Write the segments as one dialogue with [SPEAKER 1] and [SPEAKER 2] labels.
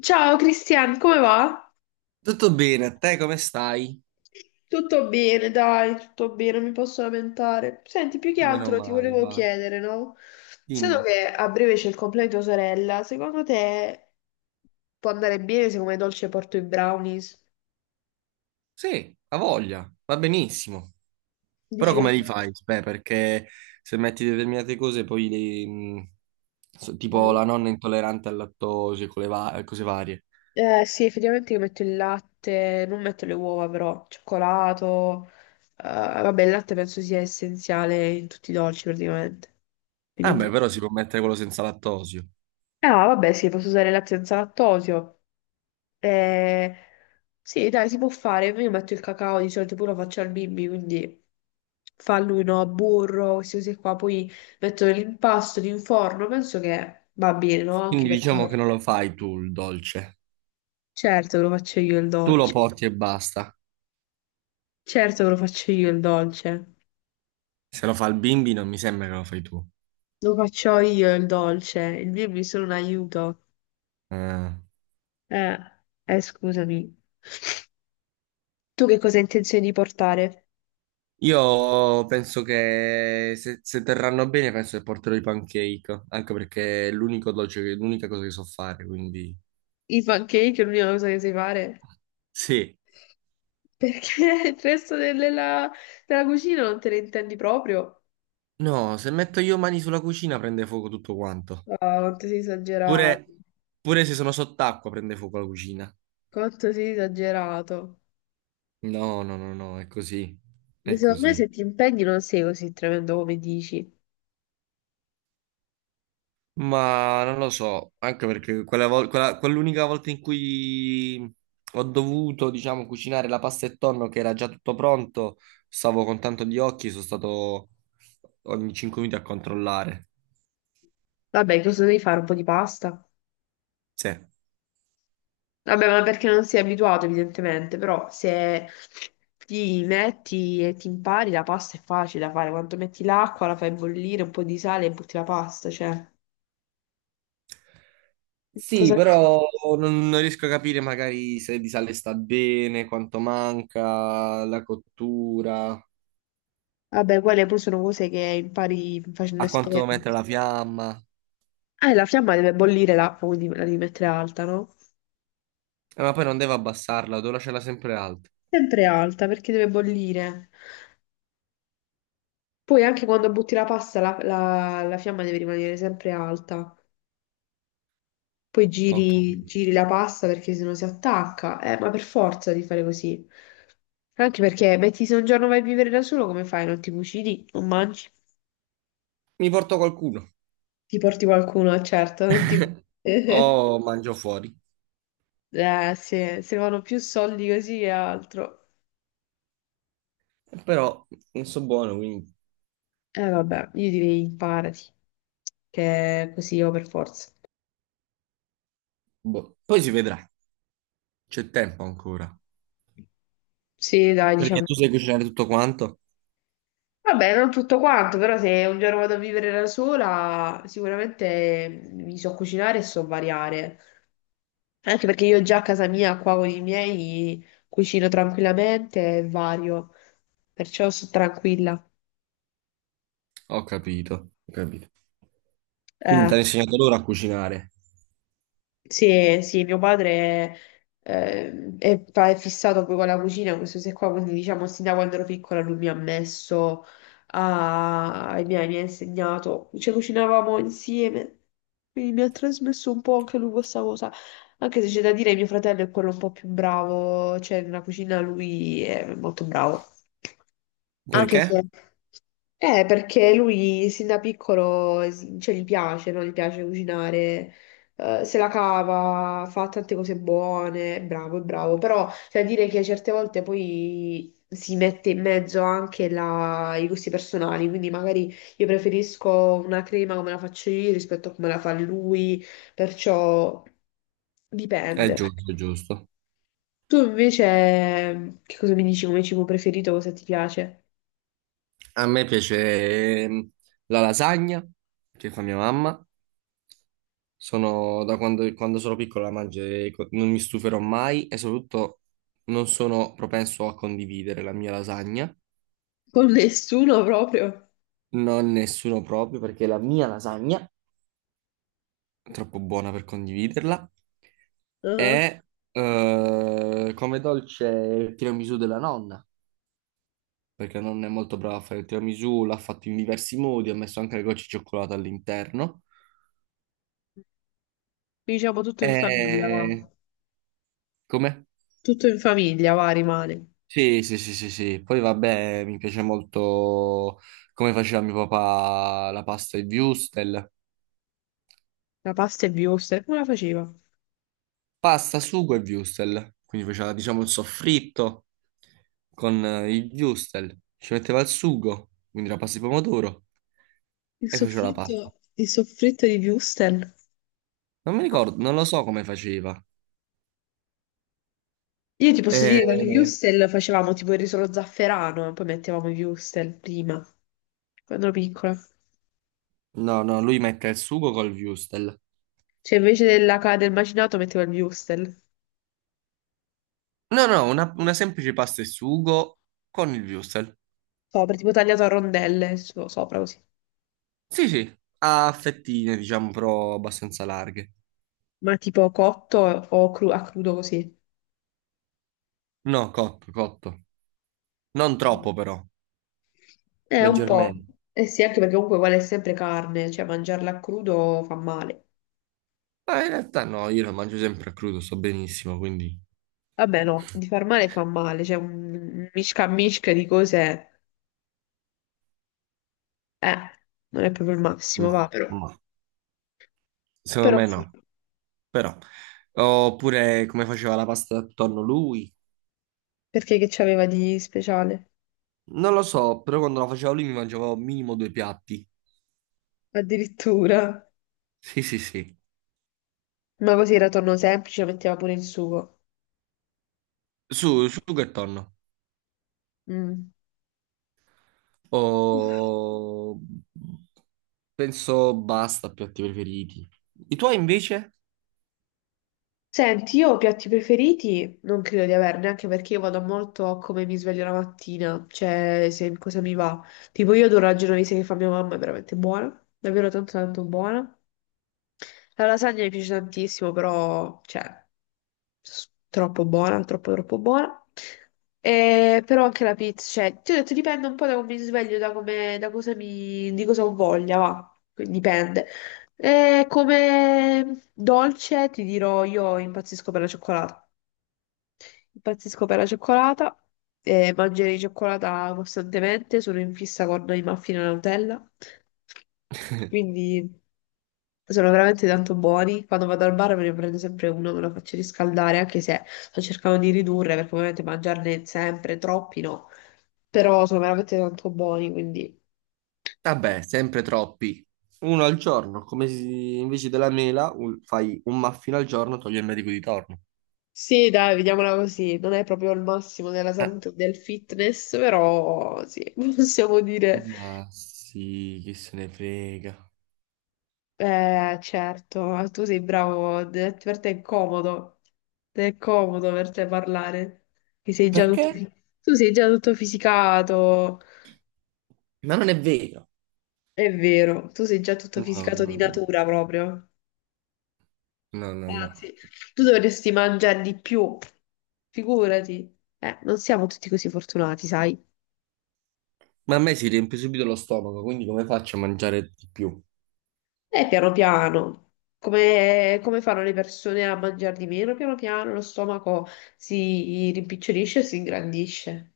[SPEAKER 1] Ciao Cristian, come va?
[SPEAKER 2] Tutto bene, a te come stai?
[SPEAKER 1] Tutto bene, dai, tutto bene, non mi posso lamentare. Senti, più che
[SPEAKER 2] Meno
[SPEAKER 1] altro ti
[SPEAKER 2] male,
[SPEAKER 1] volevo
[SPEAKER 2] va.
[SPEAKER 1] chiedere, no? Sendo
[SPEAKER 2] Dimmi.
[SPEAKER 1] che a breve c'è il compleanno di tua sorella, secondo te può andare bene se come dolce porto i brownies?
[SPEAKER 2] Sì, ha voglia, va benissimo. Però
[SPEAKER 1] Dici che le
[SPEAKER 2] come li fai?
[SPEAKER 1] piace?
[SPEAKER 2] Beh, perché se metti determinate cose poi tipo
[SPEAKER 1] Mm.
[SPEAKER 2] la nonna intollerante al lattosio, con cose varie.
[SPEAKER 1] Eh sì, effettivamente io metto il latte, non metto le uova però, cioccolato, vabbè il latte penso sia essenziale in tutti i dolci praticamente, quindi
[SPEAKER 2] Ah,
[SPEAKER 1] un
[SPEAKER 2] beh,
[SPEAKER 1] po'.
[SPEAKER 2] però si può mettere quello senza lattosio.
[SPEAKER 1] Ah, vabbè, sì, posso usare il latte senza lattosio. Eh, sì, dai, si può fare. Io metto il cacao, di solito pure lo faccio al bimbi, quindi fa lui, no, burro, queste cose qua. Poi metto nell'impasto di un forno, penso che va bene, no? Anche
[SPEAKER 2] Quindi
[SPEAKER 1] perché
[SPEAKER 2] diciamo che non lo fai tu il dolce.
[SPEAKER 1] certo che lo faccio io il
[SPEAKER 2] Tu lo
[SPEAKER 1] dolce.
[SPEAKER 2] porti e basta.
[SPEAKER 1] Certo che lo faccio io il dolce.
[SPEAKER 2] Se lo fa il bimbi non mi sembra che lo fai tu.
[SPEAKER 1] Lo faccio io il dolce. Il bimbi è solo un aiuto.
[SPEAKER 2] Ah.
[SPEAKER 1] Eh, Scusami. Tu che cosa hai intenzione di portare?
[SPEAKER 2] Io penso che se terranno bene, penso che porterò i pancake, anche perché è l'unica cosa che so fare, quindi
[SPEAKER 1] I pancake è l'unica cosa che sai fare?
[SPEAKER 2] sì.
[SPEAKER 1] Perché il resto della cucina non te ne intendi proprio?
[SPEAKER 2] No, se metto io mani sulla cucina prende fuoco tutto quanto.
[SPEAKER 1] Ah, quanto sei esagerato.
[SPEAKER 2] Pure, pure se sono sott'acqua prende fuoco la cucina.
[SPEAKER 1] Quanto sei esagerato.
[SPEAKER 2] No, no, no, no, è così.
[SPEAKER 1] Ma
[SPEAKER 2] È
[SPEAKER 1] secondo me
[SPEAKER 2] così.
[SPEAKER 1] se ti impegni non sei così tremendo come dici.
[SPEAKER 2] Ma non lo so, anche perché quell'unica volta in cui ho dovuto, diciamo, cucinare la pasta e tonno che era già tutto pronto, stavo con tanto di occhi, sono stato ogni 5 minuti a controllare.
[SPEAKER 1] Vabbè, cosa devi fare? Un po' di pasta?
[SPEAKER 2] Sì.
[SPEAKER 1] Vabbè, ma perché non sei abituato evidentemente, però se ti metti e ti impari la pasta è facile da fare. Quando metti l'acqua, la fai bollire, un po' di sale e butti la pasta, cioè...
[SPEAKER 2] Sì,
[SPEAKER 1] Cosa...
[SPEAKER 2] però non riesco a capire magari se di sale sta bene, quanto manca, la cottura,
[SPEAKER 1] Vabbè, quelle poi sono cose che impari facendo
[SPEAKER 2] a quanto devo
[SPEAKER 1] esperienza.
[SPEAKER 2] mettere la fiamma.
[SPEAKER 1] La fiamma deve bollire l'acqua, quindi la devi mettere alta, no?
[SPEAKER 2] Ma poi non devo abbassarla, devo lasciarla sempre alta.
[SPEAKER 1] Sempre alta perché deve bollire. Poi anche quando butti la pasta, la fiamma deve rimanere sempre alta. Poi
[SPEAKER 2] Ok.
[SPEAKER 1] giri la pasta perché sennò si attacca. Ma per forza di fare così. Anche perché, metti, se un giorno vai a vivere da solo, come fai? Non ti cucini, non mangi,
[SPEAKER 2] Mi porto qualcuno.
[SPEAKER 1] ti porti qualcuno, certo, non ti...
[SPEAKER 2] O mangio fuori.
[SPEAKER 1] Sì, se vanno più soldi così che altro.
[SPEAKER 2] Però non so buono, quindi
[SPEAKER 1] Eh vabbè, io direi imparati, che è così o per forza.
[SPEAKER 2] boh. Poi si vedrà, c'è tempo ancora.
[SPEAKER 1] Sì, dai,
[SPEAKER 2] Perché
[SPEAKER 1] diciamo.
[SPEAKER 2] tu sai cucinare tutto quanto?
[SPEAKER 1] Vabbè, non tutto quanto, però se un giorno vado a vivere da sola, sicuramente mi so cucinare e so variare. Anche perché io già a casa mia, qua con i miei, cucino tranquillamente e vario, perciò sto tranquilla.
[SPEAKER 2] Ho capito, ho capito. Quindi ti
[SPEAKER 1] Eh.
[SPEAKER 2] hanno insegnato loro a cucinare.
[SPEAKER 1] Sì, sì, mio padre è fissato poi con la cucina, e queste cose qua, quindi diciamo sin da quando ero piccola lui mi ha messo, a, mi ha insegnato, ci cucinavamo insieme, quindi mi ha trasmesso un po' anche lui questa cosa, anche se c'è da dire mio fratello è quello un po' più bravo, cioè nella cucina lui è molto bravo, anche
[SPEAKER 2] Perché?
[SPEAKER 1] se... perché lui sin da piccolo cioè, gli piace, no? Gli piace cucinare, se la cava, fa tante cose buone, è bravo, però cioè, dire che certe volte poi si mette in mezzo anche i gusti personali, quindi magari io preferisco una crema come la faccio io rispetto a come la fa lui, perciò
[SPEAKER 2] È
[SPEAKER 1] dipende.
[SPEAKER 2] giusto, è giusto.
[SPEAKER 1] Tu invece che cosa mi dici come cibo preferito, cosa ti piace?
[SPEAKER 2] A me piace la lasagna che fa mia mamma. Sono da quando sono piccolo la mangio e non mi stuferò mai e soprattutto non sono propenso a condividere la mia lasagna.
[SPEAKER 1] Con nessuno proprio.
[SPEAKER 2] Non nessuno proprio perché la mia lasagna troppo buona per condividerla.
[SPEAKER 1] Mhm.
[SPEAKER 2] E Come dolce il tiramisù della nonna, perché la nonna è molto brava a fare il tiramisù, l'ha fatto in diversi modi, ha messo anche le gocce di cioccolato all'interno.
[SPEAKER 1] Diciamo tutto in famiglia,
[SPEAKER 2] E
[SPEAKER 1] va.
[SPEAKER 2] come?
[SPEAKER 1] Tutto in famiglia, va, rimane.
[SPEAKER 2] Sì, sì, sì, sì, sì. Poi vabbè, mi piace molto come faceva mio papà la pasta e il würstel.
[SPEAKER 1] La pasta e Wurstel, come la faceva?
[SPEAKER 2] Pasta, sugo e würstel. Quindi faceva, diciamo, il soffritto con il würstel. Ci metteva il sugo, quindi la pasta di pomodoro, e faceva la pasta.
[SPEAKER 1] Il soffritto di Wurstel.
[SPEAKER 2] Non mi ricordo, non lo so come faceva.
[SPEAKER 1] Io ti posso
[SPEAKER 2] Eh,
[SPEAKER 1] dire che con i Wurstel facevamo tipo il riso allo zafferano, e poi mettevamo i Wurstel prima, quando ero piccola.
[SPEAKER 2] No, no, lui mette il sugo col würstel.
[SPEAKER 1] Cioè invece della del macinato mettevo il Wurstel.
[SPEAKER 2] No, no, una semplice pasta e sugo con il würstel.
[SPEAKER 1] Sopra, tipo tagliato a rondelle, sopra così.
[SPEAKER 2] Sì, sì, a fettine, diciamo, però abbastanza larghe.
[SPEAKER 1] Ma tipo cotto o a crudo così.
[SPEAKER 2] No, cotto, cotto. Non troppo, però,
[SPEAKER 1] Un po'.
[SPEAKER 2] leggermente.
[SPEAKER 1] Eh sì, anche perché comunque quella è sempre carne, cioè mangiarla a crudo fa male.
[SPEAKER 2] Ma in realtà no, io lo mangio sempre a crudo, sto benissimo, quindi...
[SPEAKER 1] Vabbè, no, di far male fa male, c'è un misca di cose, eh, non è proprio il
[SPEAKER 2] Mm,
[SPEAKER 1] massimo, va però.
[SPEAKER 2] no. Secondo
[SPEAKER 1] Però
[SPEAKER 2] me
[SPEAKER 1] sì,
[SPEAKER 2] no, però. Oppure come faceva la pasta attorno lui.
[SPEAKER 1] perché che c'aveva di speciale?
[SPEAKER 2] Non lo so, però quando la faceva lui mi mangiavo minimo 2 piatti.
[SPEAKER 1] Addirittura.
[SPEAKER 2] Sì, sì, sì.
[SPEAKER 1] Ma così era tonno semplice, metteva pure il sugo.
[SPEAKER 2] Su, sugo e tonno.
[SPEAKER 1] Mm.
[SPEAKER 2] O... Penso basta, piatti preferiti. I tuoi invece?
[SPEAKER 1] Senti, io ho piatti preferiti non credo di averne, anche perché io vado molto a come mi sveglio la mattina, cioè se cosa mi va. Tipo io adoro la genovese che fa mia mamma, è veramente buona, davvero tanto tanto buona. La lasagna mi piace tantissimo, però, cioè, troppo buona, troppo troppo buona. Però anche la pizza, cioè, ti ho detto dipende un po' da come mi sveglio, da cosa mi, di cosa ho voglia, va, quindi dipende. Come dolce ti dirò, io impazzisco per la cioccolata. Impazzisco per la cioccolata e mangerei cioccolata costantemente. Sono in fissa con i muffin alla Nutella. Quindi sono veramente tanto buoni. Quando vado al bar me ne prendo sempre uno, me lo faccio riscaldare, anche se sto cercando di ridurre perché ovviamente mangiarne sempre troppi no. Però sono veramente tanto buoni, quindi
[SPEAKER 2] Vabbè, sempre troppi. Uno al giorno, come se invece della mela fai un muffin al giorno, togli il medico di torno.
[SPEAKER 1] sì, dai, vediamola così. Non è proprio il massimo della
[SPEAKER 2] Eh,
[SPEAKER 1] salute e del fitness, però sì, possiamo dire.
[SPEAKER 2] ma sì, chi se ne frega.
[SPEAKER 1] Certo, ma tu sei bravo, per te è comodo per te parlare, che sei già tutto,
[SPEAKER 2] Perché?
[SPEAKER 1] tu sei già tutto fisicato,
[SPEAKER 2] Ma non è vero.
[SPEAKER 1] è vero, tu sei già tutto
[SPEAKER 2] No,
[SPEAKER 1] fisicato di
[SPEAKER 2] no, no,
[SPEAKER 1] natura proprio,
[SPEAKER 2] no, no, no.
[SPEAKER 1] anzi, tu dovresti mangiare di più, figurati, non siamo tutti così fortunati, sai?
[SPEAKER 2] Ma a me si riempie subito lo stomaco, quindi come faccio a mangiare di più?
[SPEAKER 1] E piano piano, come fanno le persone a mangiare di meno, piano piano lo stomaco si rimpicciolisce e si ingrandisce.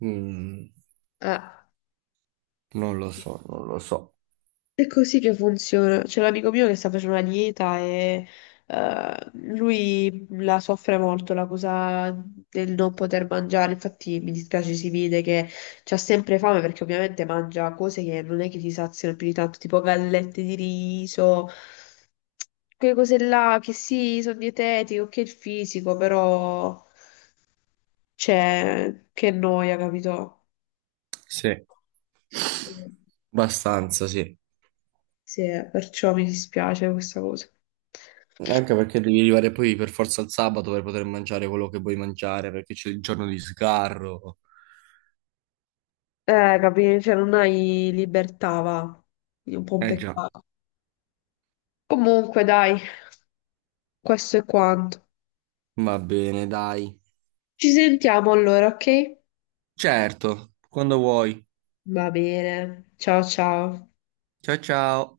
[SPEAKER 2] Mm,
[SPEAKER 1] Ah.
[SPEAKER 2] non lo so, non lo so.
[SPEAKER 1] È così che funziona. C'è l'amico mio che sta facendo una dieta e lui la soffre molto, la cosa del non poter mangiare. Infatti mi dispiace, si vede che c'ha sempre fame perché ovviamente mangia cose che non è che ti saziano più di tanto, tipo gallette di riso, quelle cose là che sì, sono dietetiche, ok il fisico, però c'è che noia, capito?
[SPEAKER 2] Sì, abbastanza, sì.
[SPEAKER 1] Sì, perciò mi dispiace questa cosa.
[SPEAKER 2] Anche perché devi arrivare poi per forza al sabato per poter mangiare quello che vuoi mangiare, perché c'è il giorno di sgarro.
[SPEAKER 1] Capì? Cioè, non hai libertà, va. Quindi è un po' un
[SPEAKER 2] Eh già,
[SPEAKER 1] peccato. Comunque, dai, questo è quanto.
[SPEAKER 2] va bene, dai.
[SPEAKER 1] Ci sentiamo allora, ok?
[SPEAKER 2] Certo, quando vuoi.
[SPEAKER 1] Va bene. Ciao ciao.
[SPEAKER 2] Ciao ciao.